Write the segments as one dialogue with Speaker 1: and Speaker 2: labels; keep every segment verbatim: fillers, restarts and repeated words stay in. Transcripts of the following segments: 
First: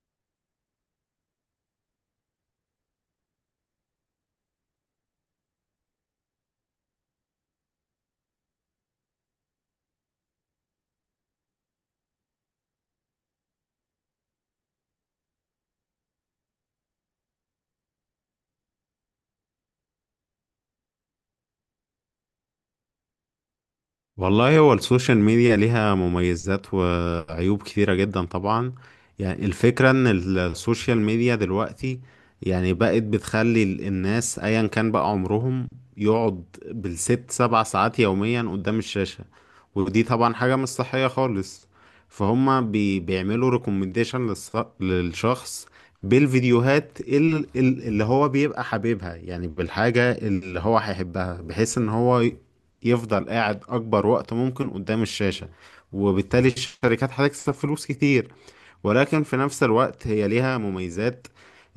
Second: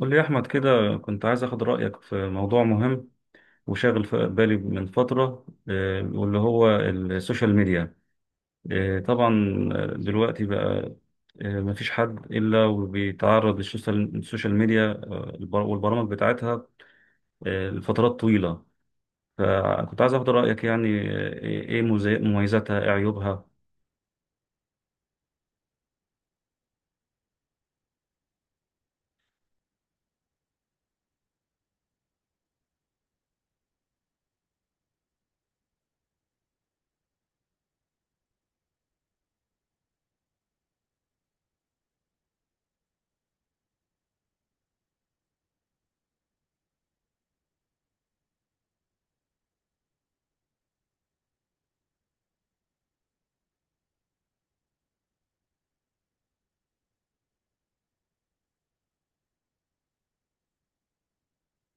Speaker 1: قول لي يا أحمد كده، كنت عايز أخد رأيك في موضوع مهم وشاغل في بالي من فترة، آه، واللي هو السوشيال ميديا. آه، طبعا. آه، دلوقتي بقى، آه، مفيش حد إلا وبيتعرض للسوشيال السوشيال ميديا البر- والبرامج بتاعتها آه، لفترات طويلة. فكنت عايز أخد رأيك يعني، آه، إيه مزي- مميزاتها، إيه عيوبها؟
Speaker 2: والله هو السوشيال ميديا ليها مميزات وعيوب كثيرة جدا طبعا. يعني الفكرة ان السوشيال ميديا دلوقتي يعني بقت بتخلي ال- الناس ايا كان بقى عمرهم، يقعد بالست سبع ساعات يوميا قدام الشاشة. ودي طبعا حاجة مش صحية خالص. فهما بي بيعملوا ريكومنديشن للشخص بالفيديوهات ال- ال- اللي هو بيبقى حاببها، يعني بالحاجة اللي هو هيحبها بحيث ان هو يفضل قاعد أكبر وقت ممكن قدام الشاشة. وبالتالي الشركات هتكسب فلوس كتير، ولكن في نفس الوقت هي ليها مميزات.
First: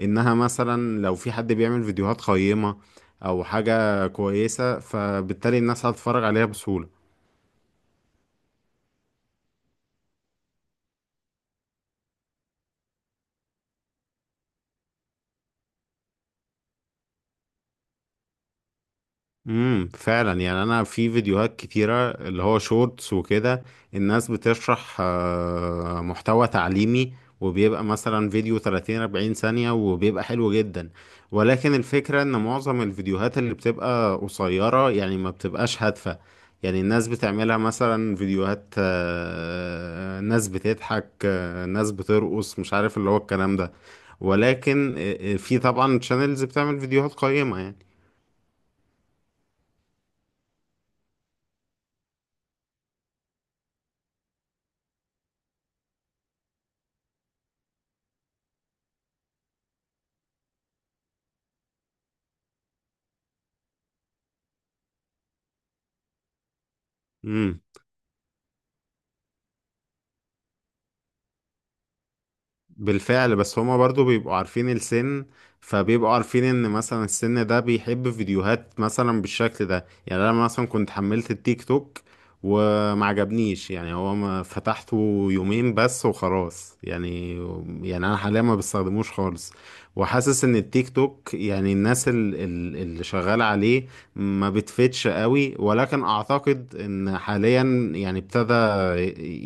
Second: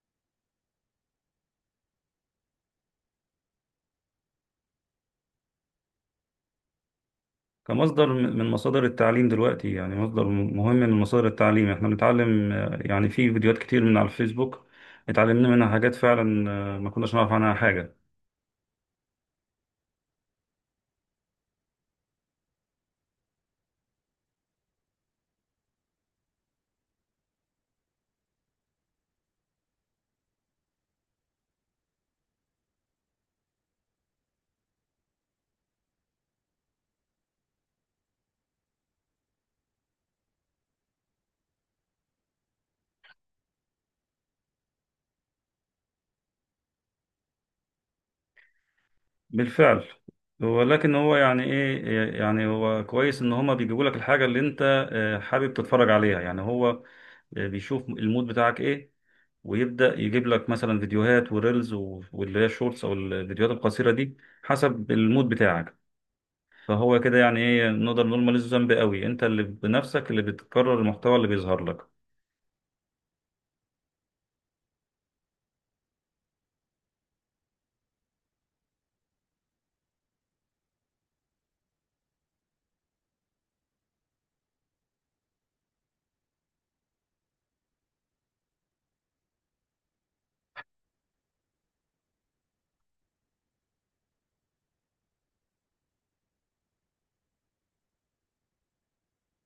Speaker 2: إنها مثلا لو في حد بيعمل فيديوهات قيمة أو حاجة كويسة، فبالتالي الناس هتتفرج عليها بسهولة.
Speaker 1: كمصدر م- من مصادر التعليم دلوقتي، يعني مصدر م- مهم من مصادر التعليم، احنا بنتعلم آه، يعني في فيديوهات كتير من على الفيسبوك، اتعلمنا منها حاجات فعلا آه، ما كناش نعرف عنها حاجة.
Speaker 2: امم، فعلا. يعني انا في فيديوهات كتيره اللي هو شورتس وكده، الناس بتشرح آه، محتوى تعليمي، وبيبقى مثلا فيديو ثلاثين أربعين ثانيه وبيبقى حلو جدا. ولكن الفكره ان معظم الفيديوهات اللي بتبقى قصيره، يعني ما بتبقاش هادفه. يعني الناس بتعملها مثلا فيديوهات، آه، ناس بتضحك، آه، ناس بترقص، مش عارف اللي هو الكلام ده. ولكن آه، آه، في طبعا شانلز بتعمل فيديوهات قيمه يعني.
Speaker 1: بالفعل، ولكن هو يعني ايه، آه، يعني هو كويس ان هما بيجيبوا لك الحاجة اللي انت آه، حابب تتفرج عليها، يعني هو آه، بيشوف المود بتاعك ايه، ويبدأ يجيب لك مثلا فيديوهات وريلز و- واللي هي الشورتس او الفيديوهات القصيرة دي حسب المود بتاعك. فهو كده يعني
Speaker 2: امم.
Speaker 1: ايه، نقدر نقول ماليش ذنب قوي، انت اللي بنفسك اللي بتكرر المحتوى اللي بيظهر لك.
Speaker 2: بالفعل، بس هما برضو بيبقوا عارفين السن، فبيبقوا عارفين ان مثلا السن ده بيحب فيديوهات مثلا بالشكل ده. يعني انا مثلا كنت حملت التيك توك وما عجبنيش، يعني هو ما فتحته يومين بس وخلاص يعني. يعني انا حاليا ما بستخدموش خالص. وحاسس ان التيك توك، يعني الناس ال- ال- اللي شغالة عليه ما بتفتش قوي، ولكن اعتقد ان حاليا يعني ابتدى،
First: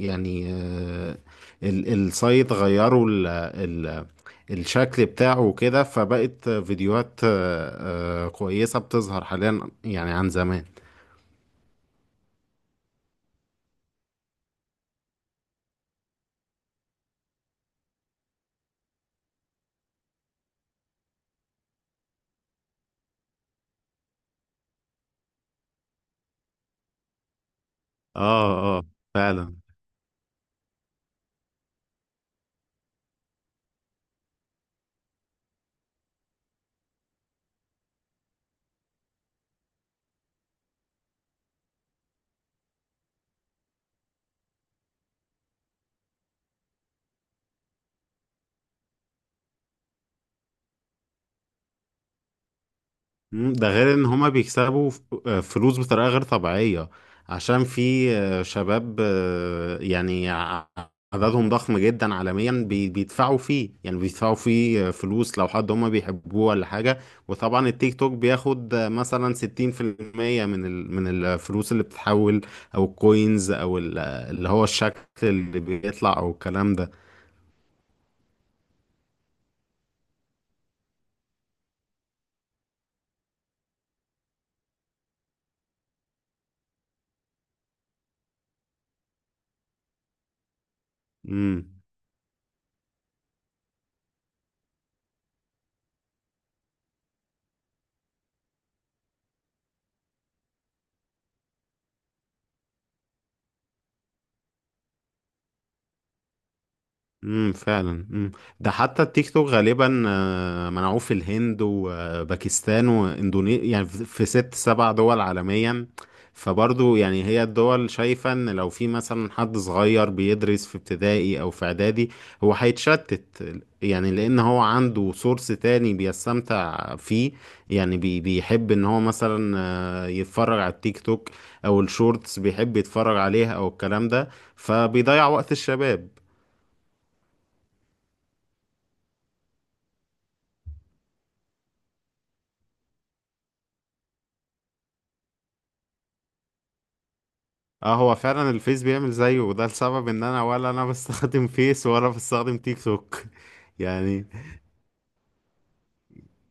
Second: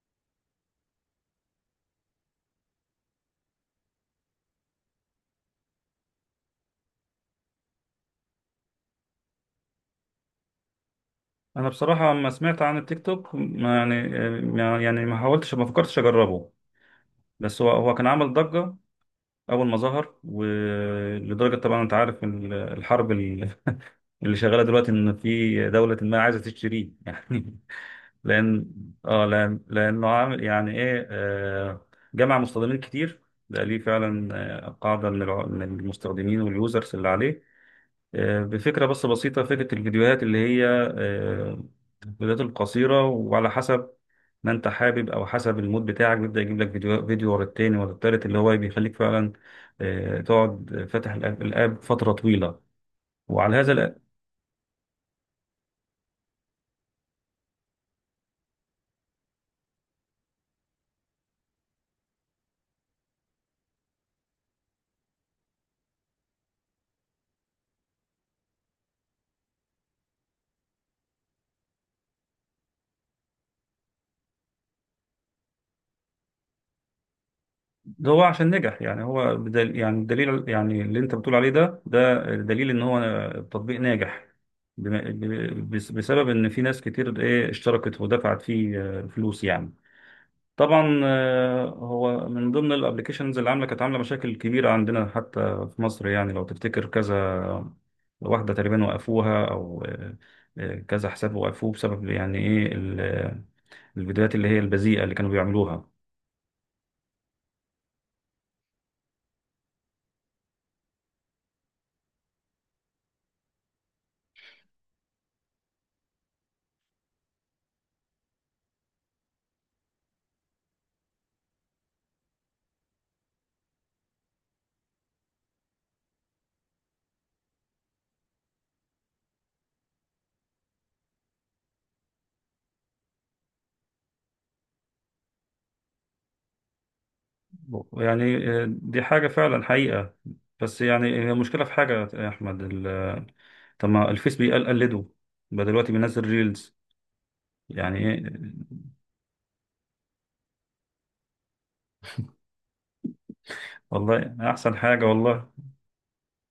Speaker 2: يعني آه، ال- السايت غيروا ال ال الشكل بتاعه وكده، فبقت فيديوهات آه، آه، كويسة بتظهر حاليا يعني عن زمان.
Speaker 1: انا بصراحه لما سمعت عن التيك توك ما يعني، ما- يعني ما حاولتش ما فكرتش اجربه، بس هو هو كان عامل ضجه اول ما ظهر، ولدرجه طبعا انت عارف ال- الحرب ال- اللي شغاله دلوقتي ان في دوله ما عايزه تشتريه يعني.
Speaker 2: اه،
Speaker 1: لان
Speaker 2: اه،
Speaker 1: اه
Speaker 2: فعلا.
Speaker 1: لان لانه عامل يعني ايه آه، جمع مستخدمين كتير، ده ليه فعلا آه، قاعده من الع- من المستخدمين واليوزرز اللي عليه، آه، بفكرة بس بسيطة، فكرة الفيديوهات اللي هي آه، الفيديوهات القصيرة، وعلى حسب ما انت حابب او حسب المود بتاعك بيبدأ يجيب لك فيديو فيديو ورا التاني ورا التالت اللي هو بيخليك فعلا آه، تقعد فاتح الاب الآب فترة طويلة.
Speaker 2: مم،
Speaker 1: وعلى
Speaker 2: ده
Speaker 1: هذا
Speaker 2: غير
Speaker 1: الأ-
Speaker 2: ان هما بيكسبوا ف- آه، فلوس بطريقة غير طبيعية، عشان في آه، شباب، آه، يعني ع- عددهم ضخم جدا عالميا بي- بيدفعوا فيه، يعني بيدفعوا فيه آه، فلوس لو حد هما بيحبوه ولا حاجة. وطبعا التيك توك بياخد آه، مثلا ستين في المية من ال- من الفلوس اللي بتتحول، او الكوينز، او ال- اللي هو الشكل اللي بيطلع او الكلام ده.
Speaker 1: ده هو عشان نجح، يعني هو بدل يعني الدليل يعني اللي انت بتقول عليه ده ده دليل ان هو تطبيق ناجح، بما- ب- بس- بسبب ان في ناس كتير ايه اشتركت ودفعت فيه آه، فلوس يعني. طبعا آه،
Speaker 2: مم.
Speaker 1: هو من ضمن الابلكيشنز اللي عامله كانت عامله مشاكل كبيره عندنا حتى في مصر، يعني لو تفتكر كذا واحده تقريبا وقفوها، او آه، آه، كذا حساب وقفوه بسبب يعني ايه ال- آه، الفيديوهات اللي هي البذيئه اللي كانوا بيعملوها.
Speaker 2: امم، فعلا، امم. ده حتى التيك توك غالبا آه، منعوه في الهند وباكستان واندونيسيا، يعني في في ست سبع دول عالميا. فبرضو يعني هي الدول شايفة ان لو في مثلا حد صغير بيدرس في ابتدائي او في اعدادي، هو هيتشتت. يعني لان هو عنده سورس تاني بيستمتع فيه. يعني بي بيحب ان هو مثلا آه، يتفرج على التيك توك او الشورتس، بيحب يتفرج عليها او الكلام ده، فبيضيع وقت الشباب.
Speaker 1: يعني آه، دي حاجه فعلا حقيقه، بس يعني هي المشكله في حاجه يا احمد، ال- آه، طب ما الفيس بيقلده، بقى دلوقتي بينزل ريلز
Speaker 2: اه،
Speaker 1: يعني
Speaker 2: هو
Speaker 1: ايه.
Speaker 2: فعلا الفيس بيعمل زيه، وده السبب ان انا ولا انا بستخدم فيس ولا بستخدم تيك توك. يعني
Speaker 1: والله احسن حاجه والله،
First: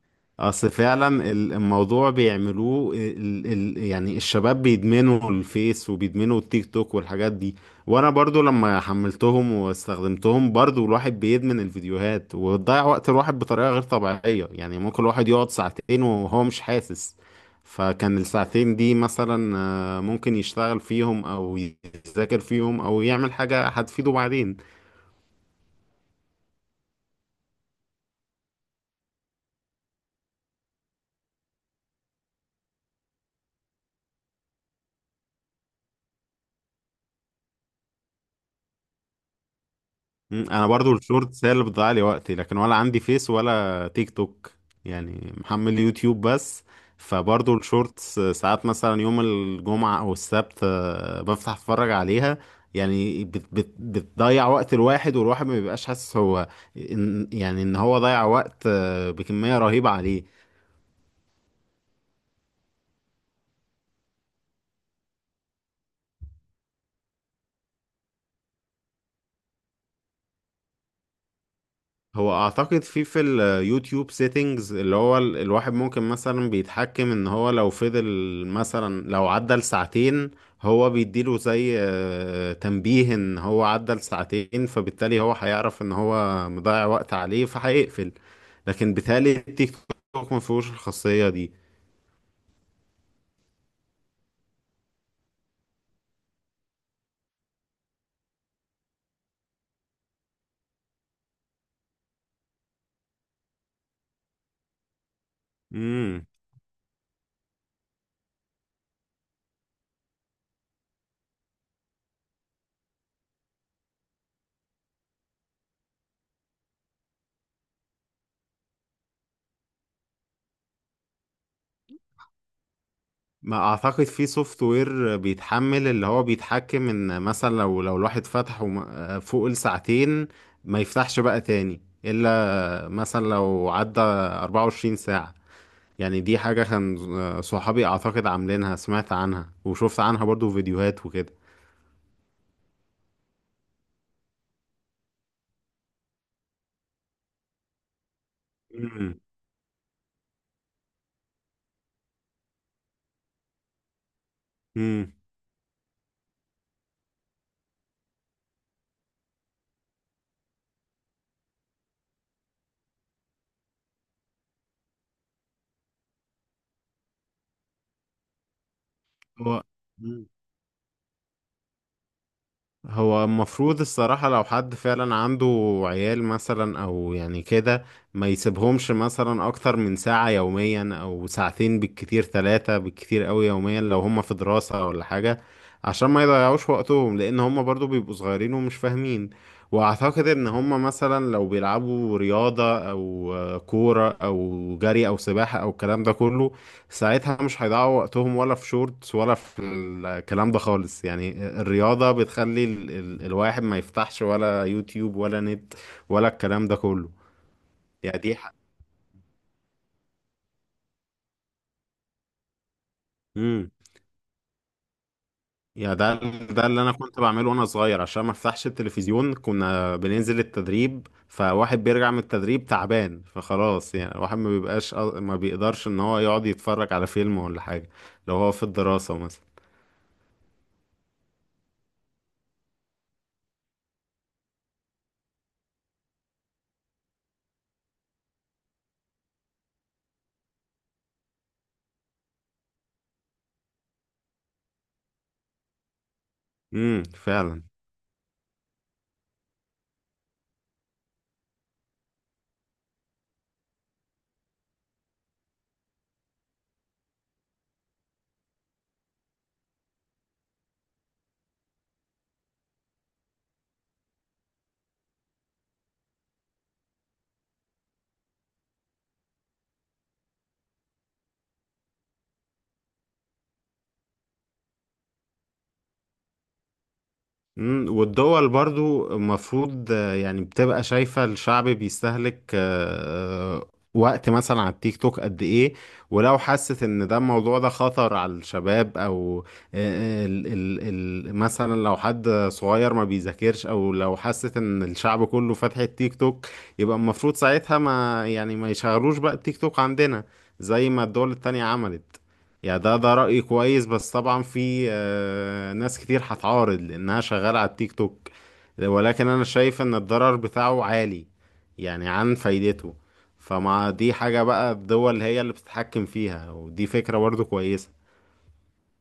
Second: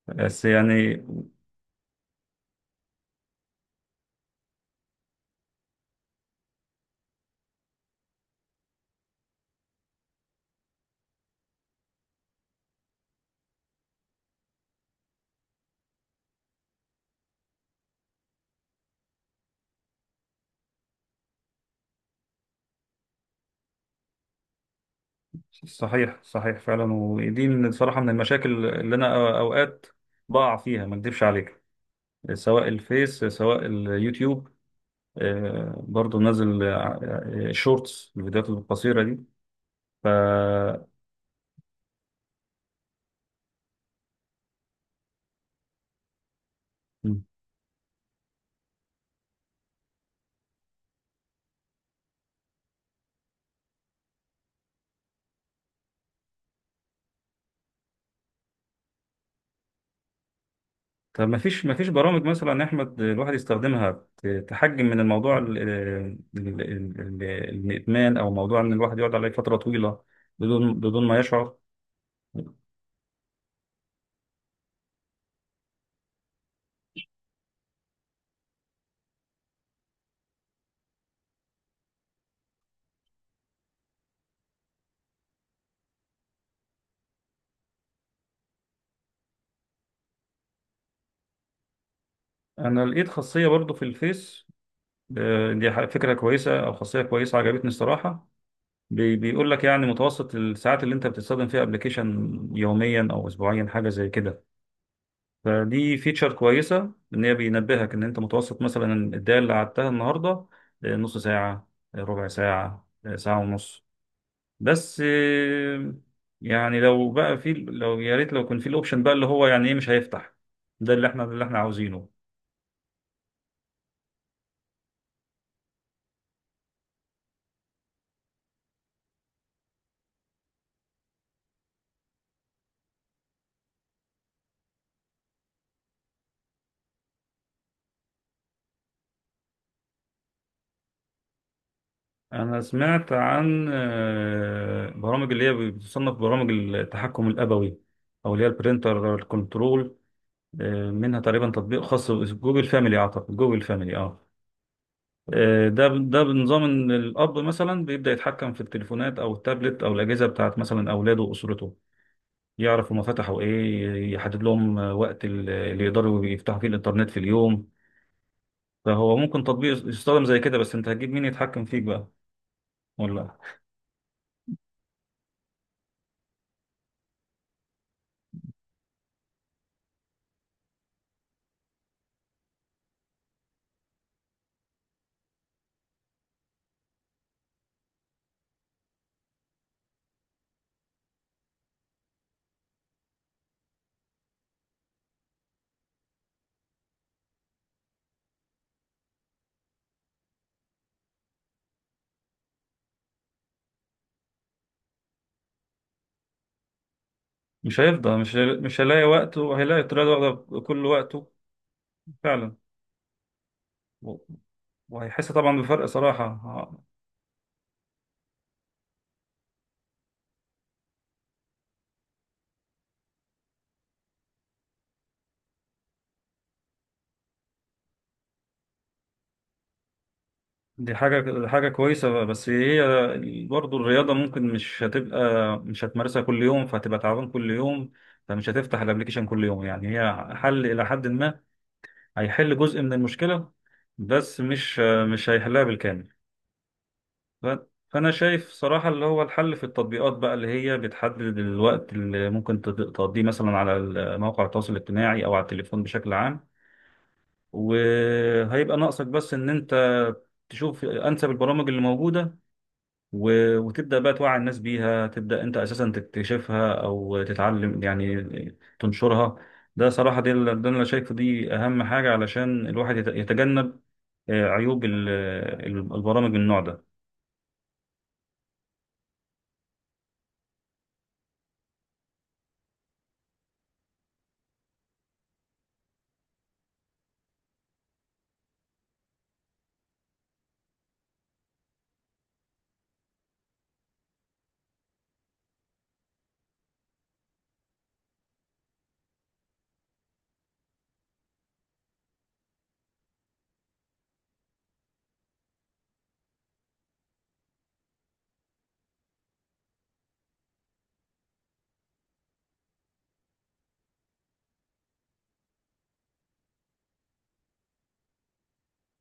Speaker 1: بس
Speaker 2: اصل
Speaker 1: يعني.
Speaker 2: فعلا ال- الموضوع بيعملوه ال ال يعني الشباب بيدمنوا الفيس وبيدمنوا التيك توك والحاجات دي. وانا برضو لما حملتهم واستخدمتهم، برضو الواحد بيدمن الفيديوهات وتضيع وقت الواحد بطريقة غير طبيعية، يعني ممكن الواحد يقعد ساعتين وهو مش حاسس. فكان الساعتين دي مثلا آه، ممكن يشتغل فيهم، او يذاكر فيهم، او يعمل حاجة هتفيده بعدين.
Speaker 1: صحيح صحيح فعلا، ودي من صراحة من المشاكل اللي أنا أو- أوقات بقع فيها، ما أكدبش عليك، سواء الفيس سواء اليوتيوب آه، برضو نازل آه، شورتس الفيديوهات القصيرة دي. ف
Speaker 2: مم، انا برضو الشورتس هي اللي بتضيع لي وقتي، لكن ولا عندي فيس ولا تيك توك. يعني محمل يوتيوب بس،
Speaker 1: م.
Speaker 2: فبرضو الشورتس ساعات مثلا يوم الجمعة او السبت آه، بفتح اتفرج عليها. يعني بت بت بتضيع وقت الواحد، والواحد ما بيبقاش حاسس هو، إن يعني ان هو ضيع وقت آه، بكمية رهيبة عليه.
Speaker 1: طب ما فيش ما فيش برامج مثلا يا أحمد الواحد يستخدمها ت- تحجم من الموضوع ال- آه، ال- ال- ال- الإدمان، أو موضوع إن الواحد يقعد عليه فترة طويلة بدون بدون ما يشعر؟
Speaker 2: هو اعتقد في في اليوتيوب سيتنجز، اللي هو ال- الواحد ممكن مثلا بيتحكم ان هو لو فضل مثلا، لو عدى لساعتين، هو بيديله زي آه، تنبيه ان هو عدى لساعتين، فبالتالي هو هيعرف ان هو مضيع وقت عليه فهيقفل. لكن بالتالي التيك توك ما فيهوش الخاصية دي.
Speaker 1: أنا لقيت خاصية برضو في الفيس، آه، دي ح- فكرة كويسة أو خاصية كويسة عجبتني الصراحة، بي- بيقول لك يعني متوسط الساعات اللي أنت بتستخدم فيها أبلكيشن يوميا أو أسبوعيا، حاجة زي كده. فدي
Speaker 2: امم.
Speaker 1: فيتشر كويسة إن هي بينبهك إن أنت متوسط مثلا الدقايق اللي قعدتها النهاردة آه، نص ساعة، آه، ربع ساعة، آه، ساعة ونص، بس آه، يعني لو بقى في، لو يا ريت لو كان في الأوبشن بقى اللي هو يعني إيه مش هيفتح، ده اللي إحنا اللي إحنا عاوزينه.
Speaker 2: ما اعتقد في سوفت وير بيتحمل، اللي هو بيتحكم ان مثلا لو لو الواحد فتحه وما- آه، فوق الساعتين، ما يفتحش بقى تاني الا مثلا لو عدى أربعة وعشرين ساعة. يعني دي حاجة كان صحابي أعتقد عاملينها، سمعت عنها وشفت عنها برضو فيديوهات وكده.
Speaker 1: أنا سمعت عن آه، برامج اللي هي بتصنف برامج التحكم الأبوي، أو اللي هي
Speaker 2: امم،
Speaker 1: البرينتر كنترول، آه، منها تقريبا تطبيق خاص جوجل فاميلي، أعتقد جوجل فاميلي أه
Speaker 2: امم.
Speaker 1: آه، ده ده بنظام إن الأب مثلا بيبدأ يتحكم في التليفونات أو التابلت أو الأجهزة بتاعت مثلا أولاده وأسرته، يعرف هما فتحوا إيه، يحدد لهم آه، وقت ال- اللي يقدروا يفتحوا فيه الإنترنت في اليوم. فهو ممكن
Speaker 2: هو
Speaker 1: تطبيق يستخدم زي كده، بس أنت هتجيب مين يتحكم فيك بقى؟
Speaker 2: هو
Speaker 1: ولا
Speaker 2: المفروض الصراحة لو حد فعلا عنده عيال مثلا، أو يعني كده، ما يسيبهمش مثلا أكتر من ساعة يوميا، أو ساعتين بالكتير، ثلاثة بالكتير أوي يوميا، لو هما في دراسة ولا حاجة، عشان ما يضيعوش وقتهم، لأن هما برضو بيبقوا صغيرين ومش فاهمين. وأعتقد إن هما مثلا لو بيلعبوا رياضة أو آه، كورة، أو جري، أو سباحة، أو الكلام ده كله، ساعتها مش هيضيعوا وقتهم ولا في شورتس ولا في الكلام ده خالص. يعني الرياضة بتخلي ال ال الواحد ما يفتحش ولا يوتيوب، ولا نت، ولا الكلام ده كله.
Speaker 1: مش هيفضى،
Speaker 2: يعني
Speaker 1: مش
Speaker 2: دي ح-
Speaker 1: مش هيلاقي وقته، هيلاقي الطريقة دي واخدة كل وقته فعلا.
Speaker 2: مم.
Speaker 1: و- وهيحس طبعا بفرق
Speaker 2: يا ده
Speaker 1: صراحة
Speaker 2: ده اللي
Speaker 1: آه،
Speaker 2: انا كنت بعمله وانا صغير، عشان ما افتحش التلفزيون كنا بننزل التدريب، فواحد بيرجع من التدريب تعبان، فخلاص يعني الواحد ما بيبقاش ما بيقدرش ان هو يقعد يتفرج على فيلم ولا حاجة، لو هو في الدراسة مثلا.
Speaker 1: دي حاجة دي حاجة كويسة، بس هي برضه الرياضة ممكن مش هتبقى، مش هتمارسها كل يوم، فهتبقى تعبان كل يوم، فمش هتفتح الابليكيشن كل يوم، يعني هي حل إلى حد ما، هيحل جزء من المشكلة، بس مش مش هيحلها بالكامل.
Speaker 2: امم،
Speaker 1: ف-
Speaker 2: فعلا.
Speaker 1: فأنا شايف صراحة اللي هو الحل في التطبيقات بقى اللي هي بتحدد الوقت اللي ممكن تد- تقضيه مثلا على ال- مواقع التواصل الاجتماعي أو على التليفون بشكل عام، وهيبقى ناقصك بس إن أنت تشوف أنسب البرامج اللي موجودة، و- وتبدأ بقى توعي الناس بيها، تبدأ أنت أساسا تكتشفها أو تتعلم يعني تنشرها. ده صراحة دي اللي ده اللي أنا شايفه، دي أهم حاجة علشان الواحد يت- يتجنب آه، عيوب ال- ال- البرامج من النوع ده.
Speaker 2: مم، والدول برضو المفروض، آه، يعني بتبقى شايفة الشعب بيستهلك آه، آه، وقت مثلا على التيك توك قد ايه. ولو حست ان ده الموضوع ده خطر على الشباب، او آه، آه، ال ال ال مثلا لو حد صغير ما بيذاكرش، او لو حست ان الشعب كله فاتح التيك توك، يبقى المفروض ساعتها ما يعني ما يشغلوش بقى التيك توك عندنا، زي ما الدول التانية عملت. يعني ده ده رأيي كويس، بس طبعا في آه، ناس كتير هتعارض لأنها شغالة على التيك توك، ولكن أنا شايف إن الضرر بتاعه عالي يعني عن فايدته. فمع دي حاجة بقى، الدول هي اللي بتتحكم فيها، ودي فكرة برضو كويسة.